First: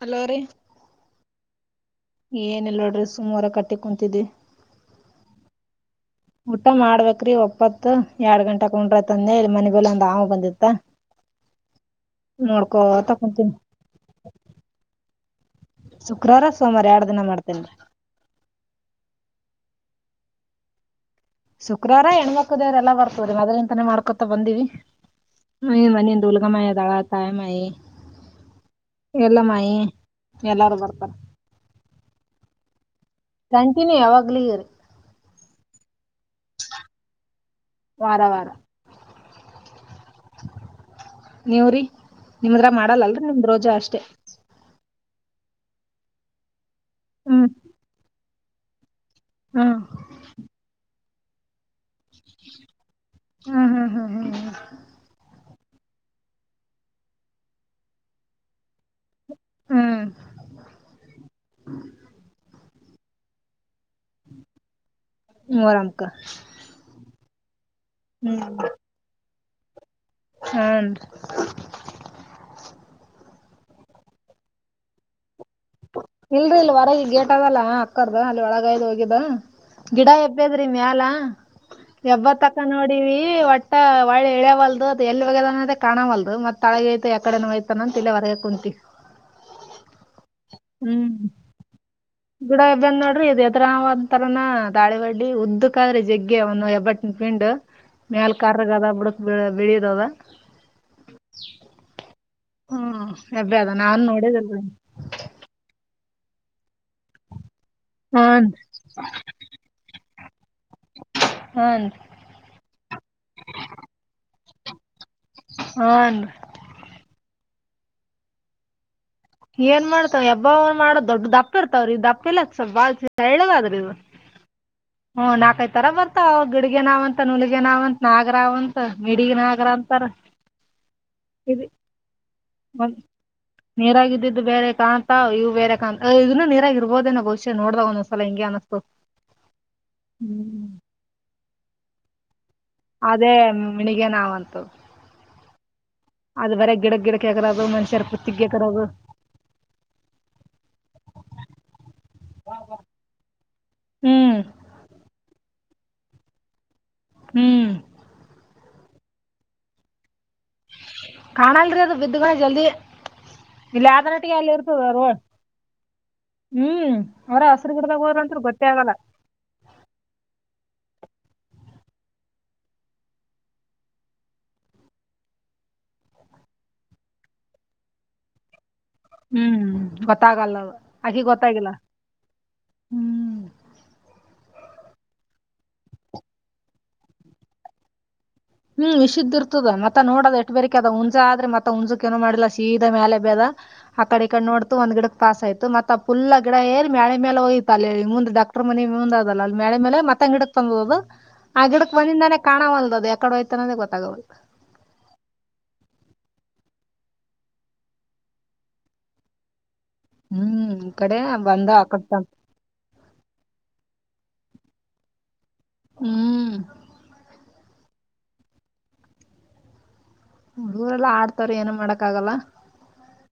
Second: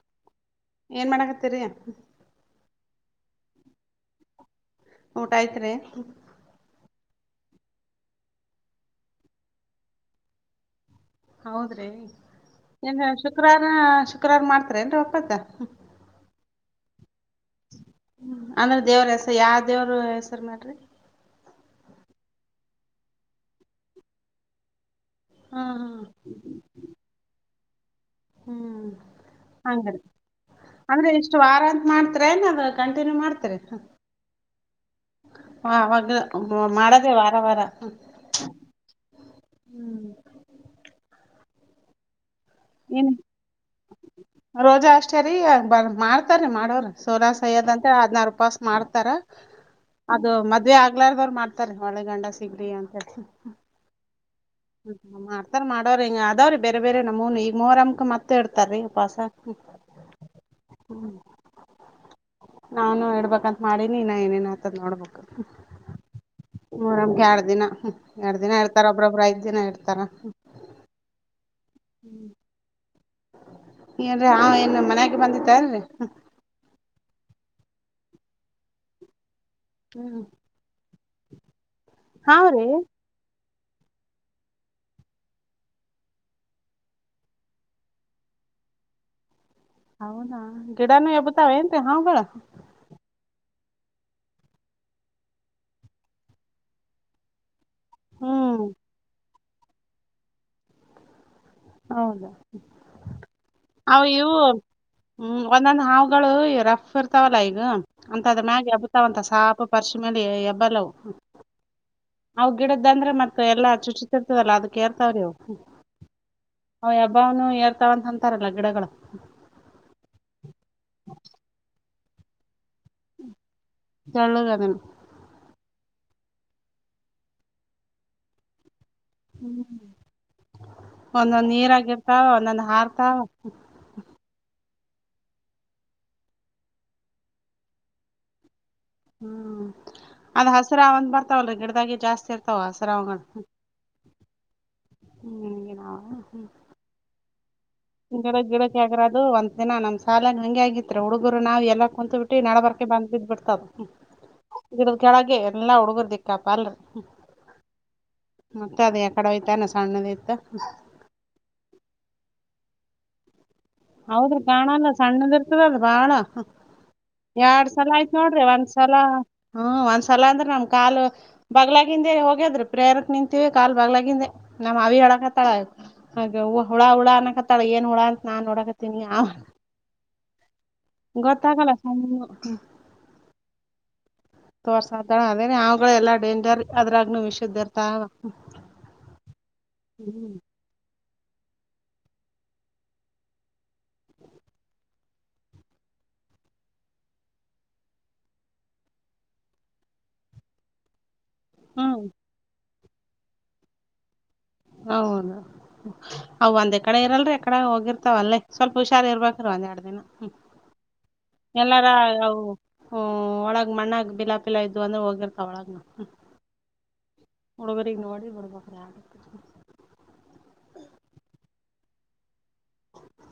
Hello ರೀ ಏನ್ ಮಾಡಕತ್ತರಿ ಏನೆಲ್ಲ ಡ್ರೆಸ್ ಸುಮರ ಕಟ್ಟಿ ಕುಂತಿದೆ ಊಟ ಆಯ್ತ್ರಿ ಊಟ ಮಾಡ್ಬೇಕ್ರಿ ಒಪ್ಪತ್ತು ಎರಡ್ ಗಂಟೆ ಕುೊಂಡ್ರತಂದೆ ಮನೆ ಬಲೆ ಒಂದ ಆಮ ಬಂದಿತ್ತ [unintelligible] ಹೌದ್ರಿ ಏನ್ ನೋಡ್ಕೋತ ಕುಂತೀನಿ ಶುಕ್ರವಾರ ಶುಕ್ರವಾರ ಮಾಡ್ತಾರ ಏನ್ ಉಪವಾಸ ಶುಕ್ರವಾರ ಸೋಮವಾರ ಎರಡ್ ದಿನ ಮಾಡ್ತೇನ್ರಿ ಅಂದ್ರ ದೇವ್ರ ಹೆಸರು ಯಾವ ದೇವರು ಹೆಸರು ಮಾಡ್ರಿ ಶುಕ್ರಾರ ಹೆಣ್ಮಕ್ಕದವ್ರಲ್ಲಾ ಬರ್ತದ ಮದ್ ಇಂತಾನೇ ಮಾಡ್ಕೊತ ಬಂದಿವವಿ ಹಾ ಹಾ ಹ ಮನಿಂದು ಉುಗ ಮಾಾಯದಳ ತಾಯ ಮಾಯಿ ಹ್ಮ್ ಹಂಗಡಿ ಎಲ್ಲಾರು [unintelligible] ಅಂದ್ರೆ ಬರ್ತಾರ ಇಷ್ಟು ವಾರ ಅಂತ ಮಾಡ್ತ್ರೇನ್ದ ಕಂಟಿನ್ಯೂ ಮಾಡ್ತಾರೆ ಹ ಕಂಟಿನ್ಯೂ ಯಾವಾಗ್ಲೂರಿ ಹವಾಗ [unintelligible] ಮಾಡದೇ ವಾರ ವಾರ ವಾರ ವಾರ ಹ್ಮ್ [unintelligible] ನೀವ್ರೀ ನಿಮದ್ರ ಏನ್ ಮಾಡಲ್ಲಲ್ರರಿ ನಿಮ್ದ್ ರೋಜಾ ಅಷ್ಟೇ ರಿ ಬ ಮಾಡ್ತಾರೀ ಮಾಡೋವರು ಸೋರ ಹ್ಮ್ ಸೈಯ್ಯದಂತ ಹದ್ಾರ ರೂಪಾಸ್ ಮಾಡ್ತ ಹ್ಮ್ ಅದು ಮದ್ವೆ ಆಗ್ಲಾರ್ದವ್ರು ಮಾಡ್ತಾರೆ ಮಳೆಗಂಡ ಸಿಗ್ರಿ ಅಂತ ಹ್ಮ್ ಹ್ಮ್ ಹ್ಮ್ ಹ್ಮ್ ಹ ಮಾಡ್ತಾರ ಮಾಡವ್ರ ಹಿಂಗ ಅದಾವ್ರೀ ಬೇರೆ ಬೇರೆ ನಮ್ಮ್ ಈಗ ಮೂರ ಅಮಕ ಮತ್ತತ್ ಇಡ್ತಾರೀ ಉಪವಾಸ ಹ್ಮ್ ನಾನು ಇಡ್ಬೇಕಂತ ಮಾಡಿನಿ ಇಾ ಏನೇನ್ ಆತದ ನೋಡ್ಬಬೇಕು ಮಊರಮಕ್ಕ ಎರಡ್ ದಿನ ಎಡ್ ದಿನ ಹೇತಾರ ಒಬ್ರೊಬ್ಬ ಐ್ ದಿನ ಹೇಳ್ತಾರ ಹಾಂಂಡ ಹ್ಮ್ ಏನ್ೀ ಹಾ ಏನ್ ಮನ್ಯಾಗ ಬಂದಿ ಇಲ್ರರಿ ಇಲ್ ಹೊರಗ ಗೇಟದಲ್ಲ ಅಕ್ಕರ್ದ ಅಲ್ಲಿ ಒಳಗಾಯ್ದ್ ಹೋಗಿದ್ದ ಗಿಡ ಹ್ಮ್ ಹೆಬ್ಬದ್ರಿ ಮ್ಯಾಲ ಎಬ್ಬ ತಕ ಹಾವ್ರೀ ನೋಡಿವ ಒಟ್ಟ ಮ ಒಳ್ಳೆ ಇಳ್ಯವಲ್ದು ಅ ಎಲ್ಲಿ ಒೋಗ್ಯದ ಕಾಣವಲ್ದು ಮತ್ತ ತಳಗ ಯ ಯಕಡೆ ಯಐತಾನ ಅಂತ ತಿಲ್ಲಿಯ ಹೊರಗ ಕುಂತಿ ಹೌದ ಗಿಡನುೂ ಎಬತಾವ ಏನ್ ಹಾವ [inaudible] [unintelligible] ೀ ಇ ಎದರಾವ ತರನ ದಾಳಿ ಬಡ್ಡಿ ಉದ್ದಕ ಆದ್ರಿ ಜಗ್ಗೆ ಒಂದು ಎಬ್ಬಟ್ಟ ಪಿಂಡ್ ಮೇಲ್ ಹ್ಮ್ ಕಗದ ಬಿಡಕ್ಳ ಬೆಳಿಯದದ ಹೌದಾ ಎಬ್ಬ್ಯಾದ ಅ ನಾನ್ ಇವು ನೋಡಿದಿಲ್ರಿ ಹ್ಮ್ ಒಂದೊಂದ್ ಹಾವುಗಳು ರಫ್ ಇರ್ತಾವಲ್ಲಾ ಈಗ ಅಂತದ್ ಹಾನ್ರಿ ಮ್ಯಾಗೆ ಹಬ್ಬತಾವಂತ ಸಾಪು ಪರಿಶಮ ಮೇಲೆ ಎಬ್ಬಲ ಹಾನ್ರಿ ಅವು ಗಿಡದ್ದ ಅಂದ್ರೆ ಮತ್ತೆ ಎಲ್ಲ ಚುಚ್ಚಿರ್ತದಲ್ಲ ಅದಕ್ಕೆ ಹನ್ ಅವ ಹಬ್ಬಾವ್ನು ಏರ್ತಾವಂತ ಅಂತಾರಲ್ಲ ಗಿಡಗಳು ಏನ್ ಮಾಡ್ತಾವ ಎಬ್ಬಾವ್ರು ಮಾಡೋ ದೊಡ್ಡ ದಪ್ಪ ಇರ್ತವ್ರ ಈ ದಪ್ಪ ಎಲ್ಲಾ ಸ್ವ ಬಾದ್ರ ತೆಳ್ಳಗ್ ಅದನ್ ಹ್ಮ ನಾಲ್ಕೈ ತರ ಬತ್ತಾವ ಗಿಡಿಗೆ ನಾವ್ ಅಂತ ನುಲಗ ನಾವ್ಂತ ನಾಗರಾವ್ಂತ ಮಿಡಗ್ ನಾಗರ ಅಂತಾರ ಒಂದೊಂದ ಇದ್ ನೀರಾಗಿ ಇರ್ತಾವ ಒಂದೊಂದ ಒಂದ್ ಹಾರ್ತಾವ ನೀರಾಗ್ ಇದ್ದಿದ್ ಬೇರೆ ಕಾಂತ ಇವು ಬೇರೆ ಕಾಂತ ಇದನ್ನ ನೀರಾಗಿ ಇರ್ಬೋದೇಏೋ ಭವಿಷ್ಯ ನೋಡ್ದಾಗ ಒಂದ್ಲ ಹಿಂ ಹ್ಮ್ ಅದ್ ಹಸಿರ ಒಂದ ಬರ್ತಾವಲ್ ಗಿಡದಾಗೆ ಜಾಸ್ತಿ ಆತ ಅದೇ ಮಿಣಿಗೆ ನಾವಂತು ಹ್ಮ್ಗೆ ಅದ ಬರ ಗಿಡಕ್ ಗಿಡಕ್ ಹಾಕದ ಗಿಡ ಗಿಡಕ್ ಆಗರ ಅದು ಒಂದ ದಿನ ನಮ ಸಾಲ ಹಂಂಗ ಆಗಿತ್ರಿ ಹುಡುಗರು ನಾವವು ಎಲ್ಲ ಕುಂತತ್ ಬಿಟ್ಟ ನಡಬರ್ ಬಂದ್ ಬಿದ್ದ್ ಬಿಡ್ತದ ಹ್ಮ್ ಇದದ ಕೆಳಗೆ ಎಲ್ಲಾ ಹುಡುಗರ್ ದಿಕ್ಕಪ್ಪ ಅಲ್ರಿ ಹ್ಮ್ ಮತ್ತತ್ ಅದ ಯಕಡೆೋಯತಾ ನ ಸಣ್ಣದಯತ ಕಾಣಲ್ರಿ ಅದು ಬಿದ್ದ ಜಲ್ದಿ ಇಲ್ಲಿ ಯಾವ್ದರಟ್ಟಿಗೆ ಹೌದ್ರಿ ಅಲ್ಲಿ ಇರ್ತದ ಕಾಣಲ್ಲ ರೋಡ್ ಸಣ್ಣದ ಇರ್ತದಲ್ ಬಾಳ ಹ್ಮ್ ಅವ್ರ ಎರಡ್ ಹಸ್ರ್ ಸಲ ಗಿಡದಾಗ ಆಯ್ತು ಹೋದ್ರ ನೋಡ್ರಿ ಅಂತ್ರು ಒಂದ ಗೊತ್ತೇ ಒಂದ್ ಆಗಲ್ಲ. ಸಲ ಹ್ಮ ಒಂದ್ಸಲ ಅಂದ್ರೆ ನಮ ಕಾಲು ಬಗ್ಲಾಗಿಿಂದೆ ಹೋಗದ್ರು ಪ್ರೇರಕ್ ನಿಂತೀವಿ ಕಾಲ್ ಬಗ್ಲಾಗಿಿಂದೆ ನಮ್ಮ್ ಅವಿ ಹಡಕತ್ತಾಳ ಹಾಗೆ ಹುಳ ಹುಳ ಅನಕತ್ತಳ ಏನ್ ಹುಳ ಅಂತ ನಾ ನಡಕತ್ತ ಹ್ಮ್ ಗೊತ್ತಾಗಲ್ಲದು ಗತ್ತಾಗಲ ಸಾ ಹ್ಮ್ ತೋರ್ಸಾ್ದಳ ಅದೇನ ಅವವುಗಳ ಎಲ್ಲ ಡೇಂಜರ್ ಅದ್ರಾಗನು ವಿಷುದದ್ಧ ಇರ್ತಾವ ಹ್ಮ್ ವಿಷದ್ ಇರ್ತದ ಮತ್ತ ನೋಡದ್ ಹ್ಮ್ ಎಟ್ ಬರೆಕ ಅದ ಆದ್ರೆತ್ತ ಹುಣಸುಕ್ ಏನ ಮಾಡಿಲ್ಲೀದ ಮೇಲೆ ಬೇದ ಆ ಕಡೆ ಈ ಕಡೆ ನೋಡ್ತು ಒಂದ ಗಿಡಕ್ ಪಾಸ್ ಆಯ್ ಮತ್ತ ಅಪ್ಪ ಇಲ್ಲ ಗಿಡ ಎರಿ ಮಳೆ ಮೇಲೆ ಹೋಗಯತ ಅಲ್ಲಿ ಮುಂದೆ ಡಾಕ್ಟರ್ ಮನೆ ಮುಂದ್ ಅದಲ್ಲ ಅಲ್ಲಿ ಮಳೆ ಮೇಲೆ ಮತ್ತ ಗಿಡಕ್ ತಂದದ ಅದು ಆ ಗಿಡಕ್ ಬಂದಿಂದಾನೇ ಕಾಣವ ಅಲ್ದ ಅದು ಎಕಡೆ ಹೋಯ್ತಾನನದೇ ಗೊತ್ತಾಗೋ್ದು ಹೌದು ಅವ ಒಂದ್ ಕಡೆ ಇರಲ್ರಿ ಎಕಡೆ ಹೋಗಿರ್ತಾವ ಅಲ್ಲೇ ಸ್ವಲ್ಪ ಹುಷಾರಿ ಇರ್ಬೇಕ್ರೀ ಒಂದ್ ಎರಡು ಹ್ಮ ಹ್ಮ್ ಈ ಕಡೆ ಬಂದ ಎಲ್ಲಾರ ಆಕಡೆ ತಂದ್ ಅ ಒಳಗ ಮಣ್ಣಾಗ ಬಿಲಾ ಪಿಲಾ ಇದ್ದ್ ಅಂದ್ರೆ ಹೋಗಿರ್ತಾವ ಒಳಗ್ ಹ್ಮ್ ಹಡುಗೊರಗ್ ನೋಡಿರ ಹುಡುಗ್ರ ಆಗುತ್ತೆ ಹುಡುಗೂರೆಲ್ಲಾ ಆಡ್ತಾರ ಏನ ಮಾಡಕ್ ಆಗಲ್ಲ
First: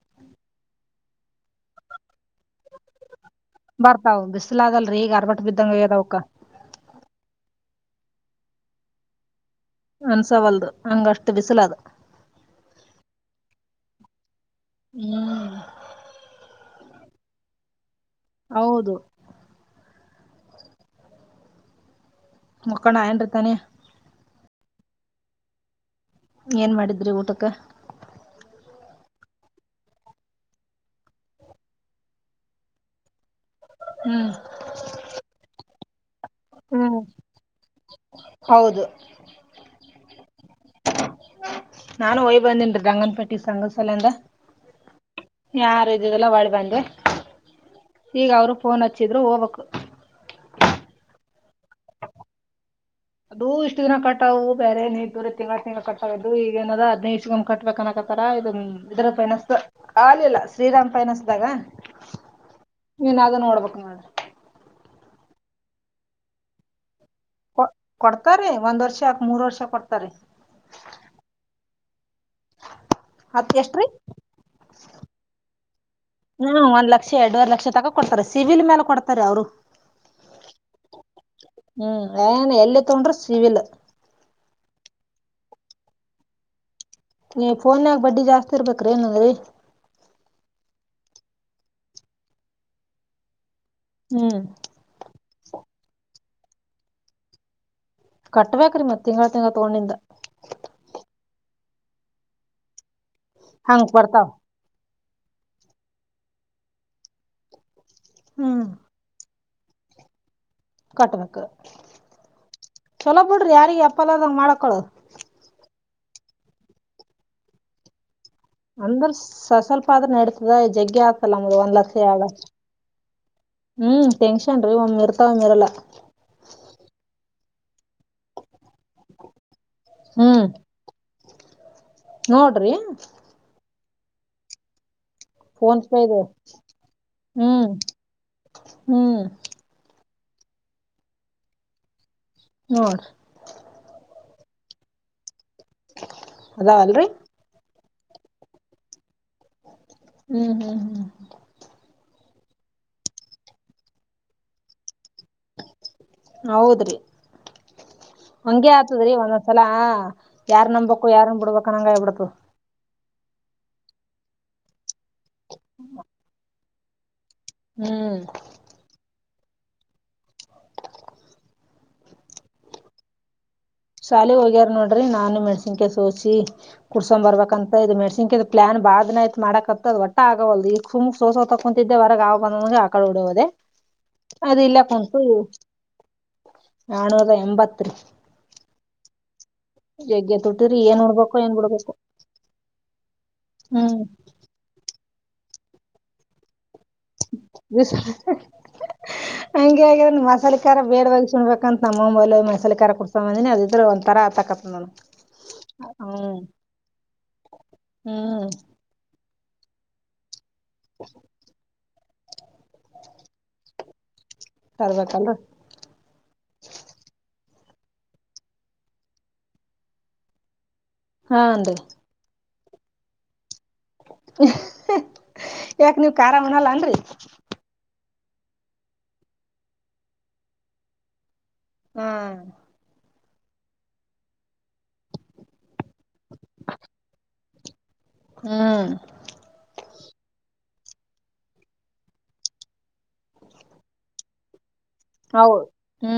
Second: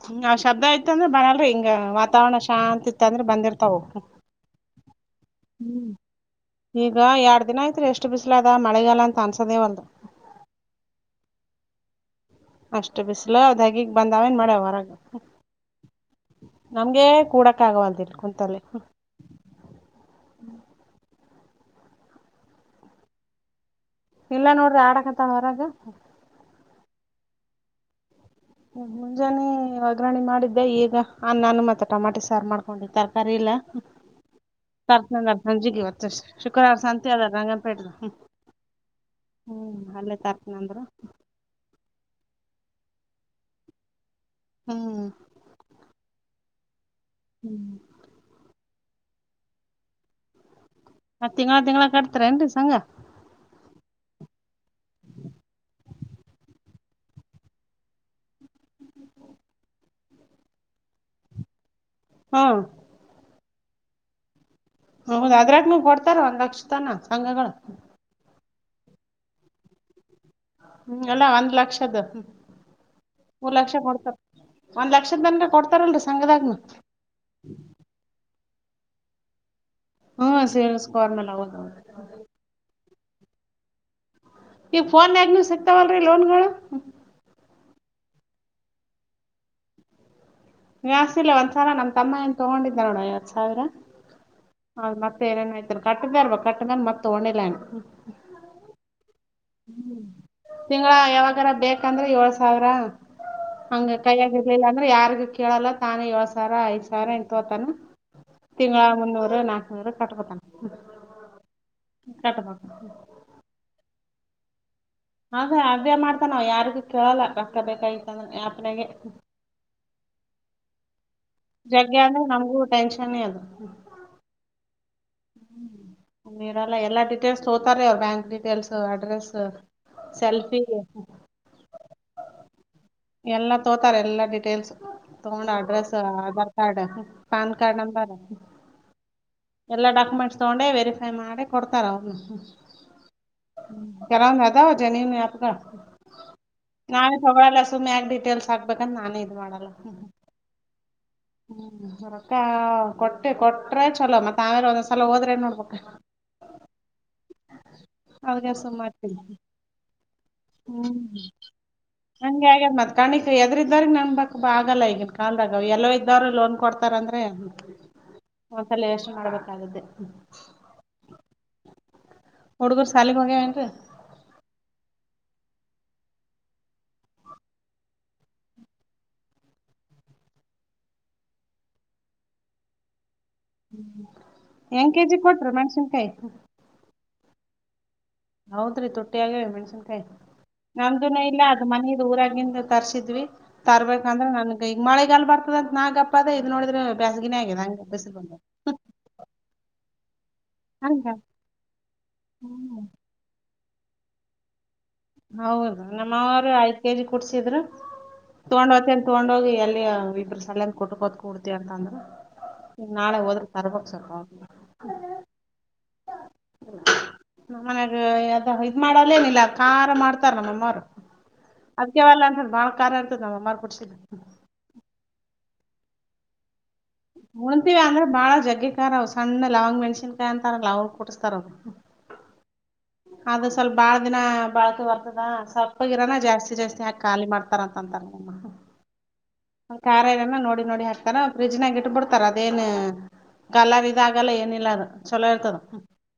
ಹ ನಾವ್ ಶಬ್ದ ಯತ್ ಅಂದ್ರೆ ಬರಲ್ರಿ ಹಿಂಗ ವಾತಾವರ್ರಣ ಶಾಂತಿ ಇತ್ತ ಅಂದ್ರ ಬಂದಿರ್ತಾವ ಬರ್ತಾವ್ ಬಿಸಿಲಾದಲ್ರಿ ಈಗ ಅರ್ಬಟ್ ಬಿದ್ದಂಗ ಹ್ಮ್ ಆಗ್ಯದ ಅವಕ್ಕ ಈಗ ಎರಡು ದಿನ ಷ್ಟ ಬಿಸಲ ಅದ ಮಳೆಗ ಅನ್ತ ಅನ್ಸವಲ್ದು ಹಂಗಷ್ಟು ಬಿಸಿಲದು ಅಷ್ಟ್ ಬಿಸಲು ಅವ್ ಹಾಗಿಗಗ್ ಬಂದಾವೇನ್ ಮಾಡ್ಯವ ಹ್ಮ್ ನಮ್ಗೆ ಕೂಡಕ ಆಗವಲ್ದಿಲ್ ಕುಂತಲ್ಲ ಹೌದು ಮಕ್ಕೊಂಡ ಏನ್ರತಾನೆ ಇಲ್ಲ ನೋಡ್ರಿ ಆಡಕ್ಕಂತನ್ ಹೊರಗ ಏನು ಮಾಡಿದ್ರಿ ಊಟಕ್ಕೆ ಹ್ಮ ಮುಂಜಾನೆ ಒಗ್ಗ್ರರಣಿ ಮಾಡಿದ್ದೆ ಈಗ ಅನ್ನಾನ ಮತ್ತೆ ಟಮಾಟೆ ಸಾರು ಮಾಡ್ಕೊಂಡಿರ್ತಾರೆ ಕರಿಲ್ಲ ಹ್ಮ್ ಕರ್ತ ಸಂಜಿಗೆವತ್ತಷ್ಟ ಶುಕ್ರವಾರ ಹ್ಮ್ ಸಂತೆ ಅದ ರಂಗನಪೇಟೆ ಹೌದು ಹ್ಮ್ ಹಲ್ಲೇ ತಾರಕನಂದ್ರ ನಾನು ಯ್ ಬಂದೇನ್ ಗಂಗನಪೇಟಿ ಸಂಗಸಾಲಂದ ಹ್ಮ್. ಯಾರು ಇದದೆಲ್ಲ ಒಳ ಬಂದೆ ಹ್ಮ್ ಈಗ ಅವ್ರು ಫೋನ್ ಹಚ್ಚಿದ್ರು ಹೋಗವಕ್ ಆ ತಿಂಗಗಳಾ ತಿಂಗಗಳಾ ಕಟ್ತಾರೇನ್ರಿ ಸಂಂಗ ಅದು ಇಷ್ಟ ದಿನ ಕಟ್ಟಾವವು ಬೇರೆ ನೀರ್ ದೂರಿ ತಿಂಗಳು ತಿಂಗಳು ಕಟ್ಟಾವು ಈಗೇನದ ಹದ್ದುಮ ಕಟ್ಬೇಕನಕತ್ತ ತರ ಇದ ಇದರು ಪಯನಸ್ ಆಲಿಲ್ಲ ಶ್ರೀರಾಮ್ ಪಯಣಸ್ದಾಗ ಹ್ಮ್. ನೀನ್ದ ನೋಡ್ಬೇಕು ನೋಡ ಹೌದ ಅದ್ರಾಗನು ಕೊಡ್ತಾರ ಒಂದ್ ಲಕ್ಷ ತನ ಸಂಘಗಳ ಕೊ ಕೊಡ್ತಾರೀ ಒಂದ್ ವರ್ಷ ಮೂರ್ ವರ್ಷ ಕೊಡ್ತಾರೆ ಹ್ಮ ಅಲ್ಲಾ ಒಂದ್ ಲಕ್ಷದ ಹತ್ ಮೂರ್ ಲಕ್ಷ ಎಷ್ಟ್ರೀ ಕೊಡ್ತಾರ ಒಂದ್ ಲಕ್ಷದ ತನಕ ಕೊಡ್ತಾರಲ್ರಿ ಹ್ಮ ಸಂಘದಾಗನು ಒಂದ್ ಲಕ್ಷ ಎರಡುವರ್ ಲಕ್ಷ ತಕಕೊಡ್ತಾರೆ ಸಿವಿಲ್ ಮೇಾಲ ಕೊಡ್ತಾರೆ ಅವ್ರು ಹ್ಮ ಸೇಲ್ಸ್ಕ್ರ್ ಮ ನ ತೊಡ್ರ ಸಿವಲ್ ಈ ಫೋನ್ ಯಾಗನು ಸಿಕ್ತಾವಲ್ರರಿ ಲೋನ್ಗಳು ಫೋನ್ಗ ಬಡ್ಡಿ ಜಾಸ್ತಿ ಇರ್ಬೇಕ್ರೀ ಏನಂದ್ರಿ ಜಾಸ್ತಿಲ್ಲ ಒಂದ್ಸಲ ನಮ್ಮ ತಮ್ಮ ಏನ್ ತಗೊಂಡಿದ್ದ ನೋಡ ಎರಡ್ ಸಾವಿರ ಹ್ಮ್ ಹೌ ಮತ್ತೆ ಏನೇನ್ ಆಯ್ತನೆ ಕಟ್ಟದಾರ ಬ ಕಟ್ಟದ ಮತ್ತ ಒಣಲನ್ ಕಟ್ವ್ಯಾಕರಿ ಮತ್ತ ಹ್ಮ ತಿಂಗಳ ಯಾವಾಗಾರ ಬೇಕಂದ್ರೆ ಏಳ್ ಸಾವಿರ ಹಂಗ್ ಹಂಗ ಕೈ ಬರ್ತಾವ ಆಗಿರ್ಲಿಲ್ಲ ಅಂದ್ರ ಯಾರಿಗ ಕೇಳಲ್ಲ ತಾನೇ ಏಳ್ ಸಾವಿರ ಐದ್ ಸಾವಿರ ಇಂತತಾನ ಹ್ಮ್ ತಿಂಗಳ ಮುನ್ನೂರು ನಾಕ್ನೂರು ಕಟ್ಬತ ಕಟ್ಬೇಕ ಕಟ್ಬೇಕು ಚಲೋ ಬಿಡ್ರಿ ಯಾರಿಗೆ ಯಪ್ಪಲ್ಲದಂಗ ಮಾಡಕ್ಕಳ ಹಾಗೆ ಹ್ಯ ಮಾಡ್ತ ನ ಯಾರಿಗೂ ಕೇಳಲ್ಲ ಕಷ್ಟ ಬೇಕಾಯ್ತು ಅಂದ್ರ ಸ್ವಲ್ಪ ಆದದ್ರ ನೆಡತದ ಜಗ್ಗೆ ಲ ಒಂದ್ ಲಕ್ಷ ಜಗ್ಗೆ ಅಂದ್ರ ಯಾವ ನಮಗೂ ಟೆನ್ಷನ್ನೇ ಹ್ಮ್ ಟೆನ್ಷನ್ ರೀ ಒಮ್ಮ ಇರ್ ಹ್ಮ್ ಇರಲ್ಲ ಎಲ್ಲಾ ಡೀಟೇಲ್ಸ್ ತೋತಾರ ಅವ್ರ ಬ್ಯಾಂಕ್ ಡೀಟೇಲ್ಸ್ ಅಡ್ರೆಸ್ ಹ್ಮ್ ಸೆಲ್ಫಿ ನೋಡ್ರಿ ಎಲ್ಲಾ ತೋತಾರೆ ಎಲ್ಲಾ ಡಿಟೇಲ್ಸ್ ತಗೊಂಡ್ ಫೋನ್ ಅಡ್ರೆಸ್ ಪೇ ಇದೆ ಆಧಾರ್ ಕಾರ್ಡ್ ಪ್ಯಾನ್ ಹ್ಮ್ ಕಾರ್ಡ್ ನಂಬರ್ ಹ್ಮ್ ಎಲ್ಲ ಡಾಕ್ಯುಮೆಂಟ್ಸ್ ತಗೊಂಡೆ ವೆರಿಫೈ ಮಾಡಿ ಕೊಡ್ತಾರ ಅವನು ನೋಡ್ರಿ ಕದಾವ ಜನ ಅದಾವಲ್ರಿ ನಾಾವೇ ಲ ಸುಮ್ಮ್ಯಾಗೆ ಡಿಟೇಲ್ ಹಾಕ್ಬೇಕಂತ ನಾನೇ ಇದು ಮಾಡೋಲ್ಲಾ ಹು ಹು ಹು ಕಾ ಕೊಟ್ಟೆ ಕೊಟ್ರೆ ಚಲೋ ಮತ್ತ ಆಮೇಲೆ ಒಂದ್ಸಲ ಹೋದ್ರೆನ್ ನೋಡ್ಬೇಕ ಹೌದ್ರಿ ಟಕ್ ಅವ್ರಿಗೆ ಹಂಗೆ ಆತದ್ರಿ ಸುಮ್ಮಾಗ್ತೀನಿ ಒಂದೊಂದ್ಸಲಾ ಯಾರ್ ನಂಬಕು ಯಾರನ್ ಬಿಡಬೆಕು ಅಣ್ಣಂಗಾಗಿಬಿಡುತ್ತದ. ಮತ್ತ ಕಣಿಕ್ ಎದ್ರ ಇದಾರ ನಂಬಕ್ ಆಗಲ್ಲ ಈಗ ಕಾಲದಾಗ ಎಲ್ಲೋ ಇದ್ದೋರು ಲೋನ್ ಕೊಡ್ತಾರಂದ್ರ ಬೆ ಹ್ಮ್ ಒಂದಸಲೇ ಎಷ್ಟು ಮಾಡ್ಬೇಕ ಹೌದು ಹುಡುಗುರು ಸಾಲಿಗೆ ಹೋಗ್ಯಾವೆನರಿ ಶಾಲೆಗೆ ಹೋಗ್ಯಾರ ನೋಡ್ರಿ ನಾನು ಮೆಣಸಿನ್ ಕಾಯಿ ಸೋಸಿ ಕುಡ್ಸೊಂಡ್ ಬರ್ಬೇಕಂತ ಇದ ಮೆಣಸಿನಕಾಯಿದ ಪ್ಲಾನ್ ಬಾಳದಿನಾ ಆಯತ್ ಮಾಡಕತ್ತ ಅದ ಒಟ್ಟ ಆಗವಲದ ಈ ಸುಮ್ಮ್ ಸೋಸಗೊತಕುಂತಿದ್ದೆ ಹೊರಗ ಆವಬರವರಿಗೆ ಆಕಳಡವ ದ್ದೆ ಅದ ಇಲ್ಲೆ ಹೆಂಗ್ ಕುಂತು ಕೊಟ್ರಿ ಮೆಣಸಿನಕಾಯಿ? ನಾನೂರಾ ಎಂಬತ್ ರೀ ಹೌದ್ರೀ ತುಟ್ಟಿ ಆಗೇವೆ ಮೆಣಸನಕಾಯಿ ಜಗ್ಗಿ ತುಟ್ಟಿರಿ ಏನ್ ನಮ್ಮದೂನು ಉಣ್ಬೇಕೋ ಇಲ್ಲಾ ಏನ್ ಅದ್ ಬಿಡ್ಬೇಕೋ ಮನ್ನಿದ ಊರಾಗಿಂದು ತರ್ಸಿದ್ವಿ ಹ್ಮ್ ತರ್ಬೇಕಂದ್ರ ನನಗ ಈಗ ಮಳಿ ಮಳಿಗಾಲ್ ಬರ್ತದಂತ ನಾ ಗಪ್ಪಆದೆ ಇದ್ ನೋಡಿದ್ರೆ ಬ್ಯಾಸಗಿನೇ ಆಗಿದ ಹಂಗ ಬಿಸ್ಲ್ ಬಿಸಲ್ ಬಂದ ಹಕ್ ಹಂಗೆ ಆಗ್ಯಾದ್ ಮಸಾಲಿ ಕಾರಾ ಬೇಡವಾಗಿ ತಿನ್ನಬೇಕಂತ ನಮ್ಮ ಮಸಾಲಿ ಹ್ಮ್. ಕಾರಾ ಕುಡ್ಸೊ ಬಂದಿನಿ ಅದಿದ್ರೆ ಒಂದ ತರಾ ಹತಾಕಟ್ಟೇತಿ ನೋಡ್ ಹೌದು ನಮ್ಮಮಾವಾರು ಐದ್ ಕೆಜಿ ಕುಡ್ಸಿದ್ರು ಹ್ಮ್ ತಗೊಂಡ್ ಹೊಕ್ಕಿನ ತಗೊಂಡ ಹೋಗಿ ಎಲ್ಲಿ ಇಬ್ಬರು ಸಲ್ಲಂದ ಕೊಟ್ಟು ಕೋತ್ಕ ಕುಡ್ತಿ ಅಂತ ಅಂದ್ರ ನಾಳೆ ಹೋದ್ರ ತರ್ಬೇಕು ಸಾಕೋ ತರ್ಬೇಕಲ್ ಡ್ರಿ ನಮ್ಮ ಮನ್ಯಾಗ ಅದ ಇದ್ ಮಾಡಲ್ಲೇನಿಲ್ಲ ಖಾರ ಮಾಡ್ತಾರ ನಮ್ಮ ಅಮ್ಮಾರು ಹಾನ್ರಿ ಅದ್ಕವಲ್ಲಾ ಅಂತ ಬಾಳ ಖಾರ ಇರ್ತದ ನಮ್ಮ ಅಮ್ಮಾರ್ ಕೊಡ್ಸಿದ ಯಾಕ್ ನೀವ ಖಾರಮಾಡಲ್ಲ ನಡ್ರಿ ಉಣತಿವಿ ಅಂದ್ರೆ ಬಾಳ ಜಗ್ಗಿಕಾರ ಅವ್ ಸಣ್ಣ ಲವಂಗ ಮೆಣಸಿನಕಾಯಿ ಅಂತಾರ ಲವಂಗ ಕುಟ್ಸಸ್ತಾರ ಅವ ಹ್ಮ್ ಅದು ಸ್ವಲ್ಪ ಬಾಳ ದಿನಾ ಬಾಳಕಿ ಬರ್ತದ ಸ್ವಲ್ಪ ಗಿರಾನ ಜಾಸ್ತಿ ಜಾಸ್ತಿಹಾಕ್ ಖಾಲಿ ಮಾಡ್ತ ತರಾ ತಂದ ಹು ಕಾರ ಇರನ ನೋಡಿ ನೋಡಿ ಹಾಕ್ತಾರಾ ಫ್ರಿಜ್ನ್ಯಾಗ ಇಟ್ಟ ಬಿಡ್ತಾರ ಅದೇನ್ ಗಲರ್ ಇದಾಗಲ್ಲಾ ಏನಿಲ್ಲ ಅದು ಚಲೋ ಹೌದ ಇರ್ತದ. ಹು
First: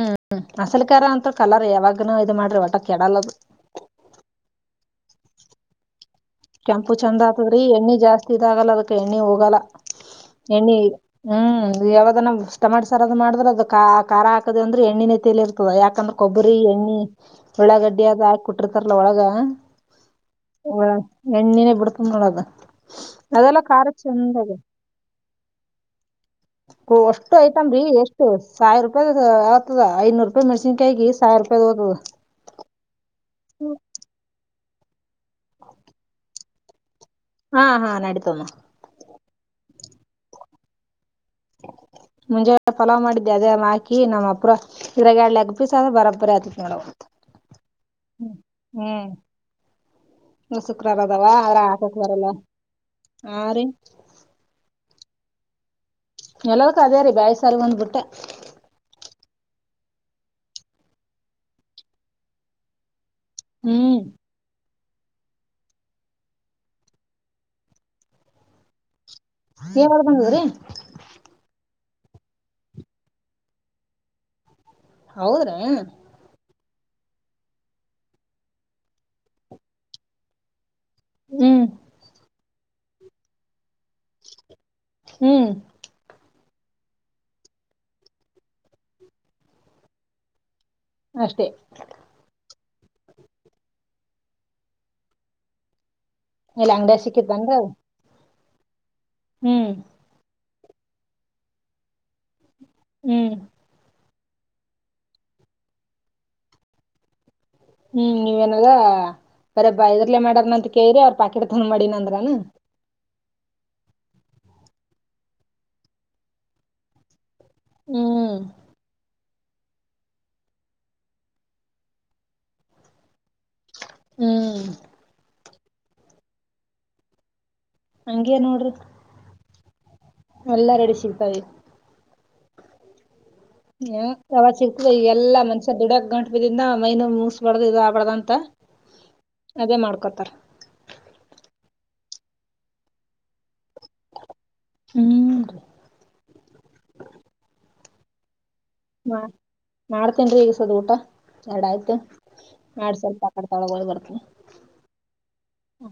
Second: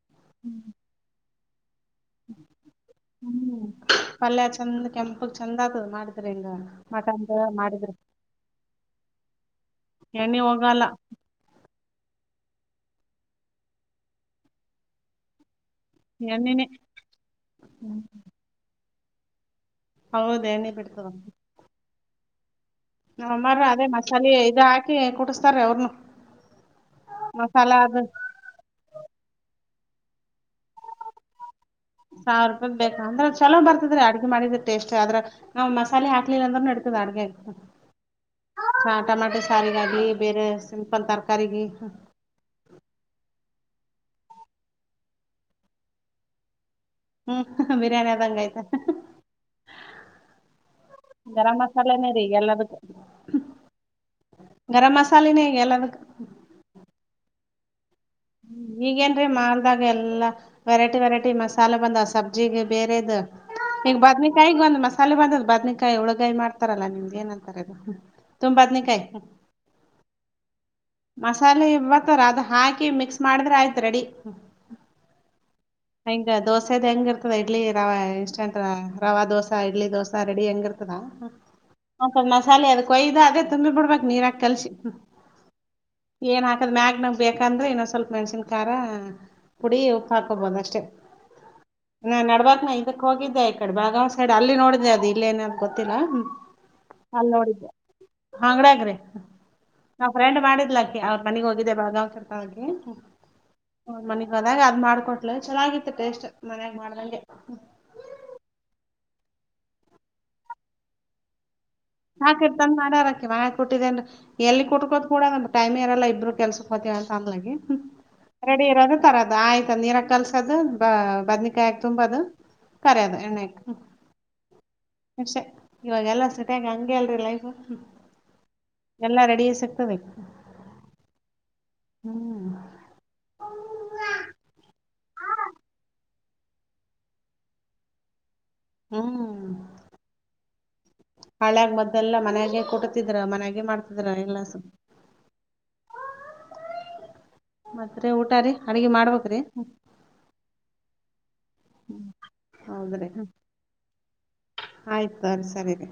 ಮಸಾಲಿಕಾರ ಅಂತ ಕಲರ್ ಯಾವಾಗ ಹು ಪಲ್ಯ ಚಂದ ಕೆಂಪಗ್ ಚಂದ ಆಗತದ ಮಾಡಿ ಕೆಂಪು ಚೆಂದ ಆತದ್ರೀ ಎಣ್ಣೆ ಜಾಸ್ತಿ ಇದಾಗಲ್ಲ ಅದಕ್ಕೆ ಎಣ್ಣೆ ಹೋಗಲ್ಲಾ ಎಣ್ಣಿ ಹೋಗಲ್ಲ ಎಣ್ಣಿಹು ಯಾವ್ದಾನ ಮುಗಸ್ ತಮಾಟಿ ಸಾರ್ ರದು ಮಾಡ್ರ ಅದು ಖಾರ ಹಾಕದ ಅಂದ್ರೆ ಎಣ್ಣಿನೆ ತಲಿತ ತದ ಯಾಕಂದ್ರೆ ಕೊಬ್ಬರಿ ಎಣ್ಣಿನೇ ಎಣ್ಣೆ ಉಳ್ಳಾಗಡ್ಡಿ ಅದು ಹಾಕ ಕೊಟ್ಟಿರ್ತಾರಲಾ ಒಳಗ ಹೌದು ಎಣ್ಣಿ ಬಿಡ್ತದ ಎಣ್ಣಿ ಬಿಡ್ತಾದನೋದಾದು ನಮ್ಮಮ್ಮಾರು ಅದೇ ಮಸಾಲೆ ಇದ ಹಾಕಿ ಕುಡ್ಸ್ತಾರ ಅವ್ರನು ಓ ವಷ್ಟು ಐಟಮ್ ಮಸಾಲಾ ರಿ ಅದು ಎಷ್ಟು ಸಾವಿರ ರೂಪಾಯದದ ಹತದ ಐನೂರು ರೂಪಾಯಿ ಮೆಣಸಿನಕಾಯಿಗೆ ಸಾವಿರ ರೂಪಾಯಿ ಹೋದವು ಸಾವಿರ ರೂಪಾಯದ ಬೇಕ ಅಂದ್ರ ಚಲೋ ಬರ್ತದರಿ ಅಡ್ಗೆ ಮಾಡಿದ್ರ ಟೇಸ್ಟ್ ಆದ್ರ ನವು ಮಸಾಲ ಹಾಕ್ಲಿಲ್ಲ ಅಂದ್ರ ನಡ ತದ ಅಡಿಗೆಗೆ ಹಾ ಹಾ ನಡೀತಮ್ಮ ಅವ್ವ ಟಮಾಟೆ ಸಾರಿಗಾಗ್ಲಿ ಬೇರೆ ಸಿಂಪಲ್ ತರಕಾರಿಗೆ ಬಾಕಿ ನಮ್ಮ ಅಪ್ರ ಇದರಾಗಎರಡ ಲೆಗ್ ಪೀಸ್ಆದ್ರ ಬರಬರಿ ಆಗತತಿ ನೋಡವ್ವಾ ಹು ಹ್ಹುಕ್ ಬಿರಿಯಾನಿ ಆದಂಗ ಆಯ್ತಹಕು ಶುಕ್ರವಾರ ಅದಾವ ಗರಂ ಅದ್ರ ಹಾಕಕ್ ಮಸಾಲೆನೇ ರೀ ಬರಲ್ಲ ಎಲ್ಲದಕ್ಕು ಹಾ ರೀ ಗರಂ ಮಸಾಲೆನೆ ಇಗ ಎಲ್ಲಾ ದಕ್ಕು ಇಲ್ಲಾದಕ್ಕೂ ಅದೆ ರಿ ಬ್ಯಾಲಿ ಸಾರ ಒಂದ ಬಿಟ್ಟ ಹು ಈಗೇನ್ರೀ ಮಾಲದಾಗ ಎಲ್ಲಾ ವೆರೈಟಿ ವೆರೈಟಿ ಮಸಾಲ ಬಂದವ ಸಬ್ಜಿಗೆ ಬೇರೆದ ಈಗ ಹ್ಮ್ ಬಾದ್ನಿಕಾಯಿಗ್ ಬಂದು ಮಸ್ ತಲೆ ಬಂದದ ಬದ್ನೇಕಾಯಿ ಹಳಗಾಯಿ ಮಾಡ್ತಾರಲ್ಲ ನಿಮಗ ಏನಂತಾರ ಅದಕ ತುಂಬ್ ಬದ್ನೇಕಾಯಿ [unintelligible] ಹತರ ಅದು ಹಾಕಿ ಮಿಕ್ಸ್ ಮಾಡಿದ್ರೆ ಆಯ್ತು ರೆಡಿ. ಹೌದ್ರಾ ದೋಸ ಹೆಂಗ ಇರ್ತದ ಇಡ್ಲಿ ರವೆ ಇನ್ಸ್ಟಂಟ್ ರವಾ ದೋಸ ಇಡ್ಲಿ ದೋಸಾ ರೆಡಿ ಹೆಂಗ ಇರ್ತದೆ. ಹ್ಮ್ ಮ ಮಸಾಲೆ ಅದು ಕೊಯ್ದು ಅದೇ ತುಂಬಿ ಬಿಡ್ಬೇಕ ನೀರಾಕ ಕಲ್ಸ ಹ್ಮ್ ಏನ್ ಹಾಕದ್ ಮ್ಯಾಗ ನಾಗ ಬೇಕ ಯಾಂದ್ರೆ ಇನ್ನೊ ಸ್ವಲ್ಪ ಮೆಣಸನ್ ಖಾರ ಪುಡಿ ಉಪ್ಪು ಹಾಕೋಬಹುದು ಅಷ್ಟೇ ಅಷ್ಟೇ ನೆಡ್ಬೇಕ್ನಾ ಅದಕ್ಕೆ ಹೋಗಿದ್ದೆ ಈ ಕಡೆ ಬಳಗಾವ್ ಸೈಡ್ ಅಲ್ಲಿ ನೋಡಿದೆೆ ಅದು ಇಲ್ಲ ಏನ ಅ ಗೊತ್ತಿಲ್ಲ ಇಲ್ಲ ಅಂಗಡಿಯ ಸಿಕ್ಕಿತ್ ಅಂಗ ಅಂಗ್ಡಾಗ್ರಿ ನಾವ್ ಫ್ರೆಂಡ್ ಮಾಡಿದ್ಲಾಕಿ ಅವ್ರ ಮನಗ್ ಹೋಗಿದ್ದೆ ಬಾವ್ರ್ತ ಹ್ಮ್ [unintelligible] [unintelligible] ಅದ್ ಮಾಡ್ಕೊಟ್ಲು ಚೆನ್ನಾಗಿತ್ತು ಟೇಸ್ಟ್ ಮನ್ಯಾಗ ಮಾಡದಂಗೆ ಹ್ಮ್ ನೀವೇನದ ಬರ ಬೈದರ್ಲೆೇ ಮಾಡಾರನ ಅಂತ ಕೇಳ್ರರಿ ಅವ್ರ ಪಾಕೆಟ್ ಫೋನ್ ಮಾಡಿನ ಅಂದ್ರನ ಕೊಟ್ಟಿದ್ದೇ ಎಲ್ಲಿ ಕುಟ್ಕೋ ಕೂಡ್ರ ಟೈಮಿ ಇರಲ್ಲ ಇಬ್ರು ಕೆಲ್ಸಕ್ ಹತವಿ ಅನ್ ಹ್ಮ್ ರೆಡಿ ಇರೋರ್ ತರ ಆಯ್ತ ನೀರ ಕಲಸೋದು ಬ ಬದ್ನಕಾಯಿ ತುಂಬದು ಕರೋದು ಎಣ್ಣೆ ಹ್ಮ್ ಅಷೆ ಇವಾಗ ಎಲ್ಲ ಸತಿ ಆಗ ಹಂಗೆ ಅಲ್ರಿ ಲೈಫ್ ಹಂಗೆ ನೋಡ್ರಿ ಎಲ್ಲಾ ರೆಡಿ ಸಿಗ್ತದೆ ಎಲ್ಲಾ ರೆಡಿ ಸಿಗ್ತಾವೆ ಹ್ಮ್ ಹ ಯಾವ ಸಿಗ್ತ ಎಲ್ಲಾ ಮನ್ಷ್ಯ ದುಡ ಗಂ ಬಿದಿಂದ ಮೈನ ಮುಸ್ಬಾರ್ದ ಇದು ಆಬಾರ್ದ ಅಂತ ಹ್ಮ್ ಅದೇ ಮಾಡ್ಕೊತಾರ ಹಳಾಗ ಮದ್ದೆಲ್ಲ ಮಯಾಗೆ ಕೊಟ್ಟತಿದ್ರ ಮನ್ಯೆ ಮಾಡ್ತಿದ್ರ ಎಲ್ಲಸ ಹ್ಮ್ ಮತ್ತೆ ಊಟ ರಿ ಮಾ ಮಾಡ್ತೇನ್ ರಿ ಈಗಸದ ಊಟ ಎರಡ ಆಯ್ತು ಆಡ್ ಸ್ವಲ್ಪ ಆಡ್ ತೊಳಗೋದು ಬರ್ತನ್ ಆಯ್ತುರಿೀ ಸರಿ ರಿ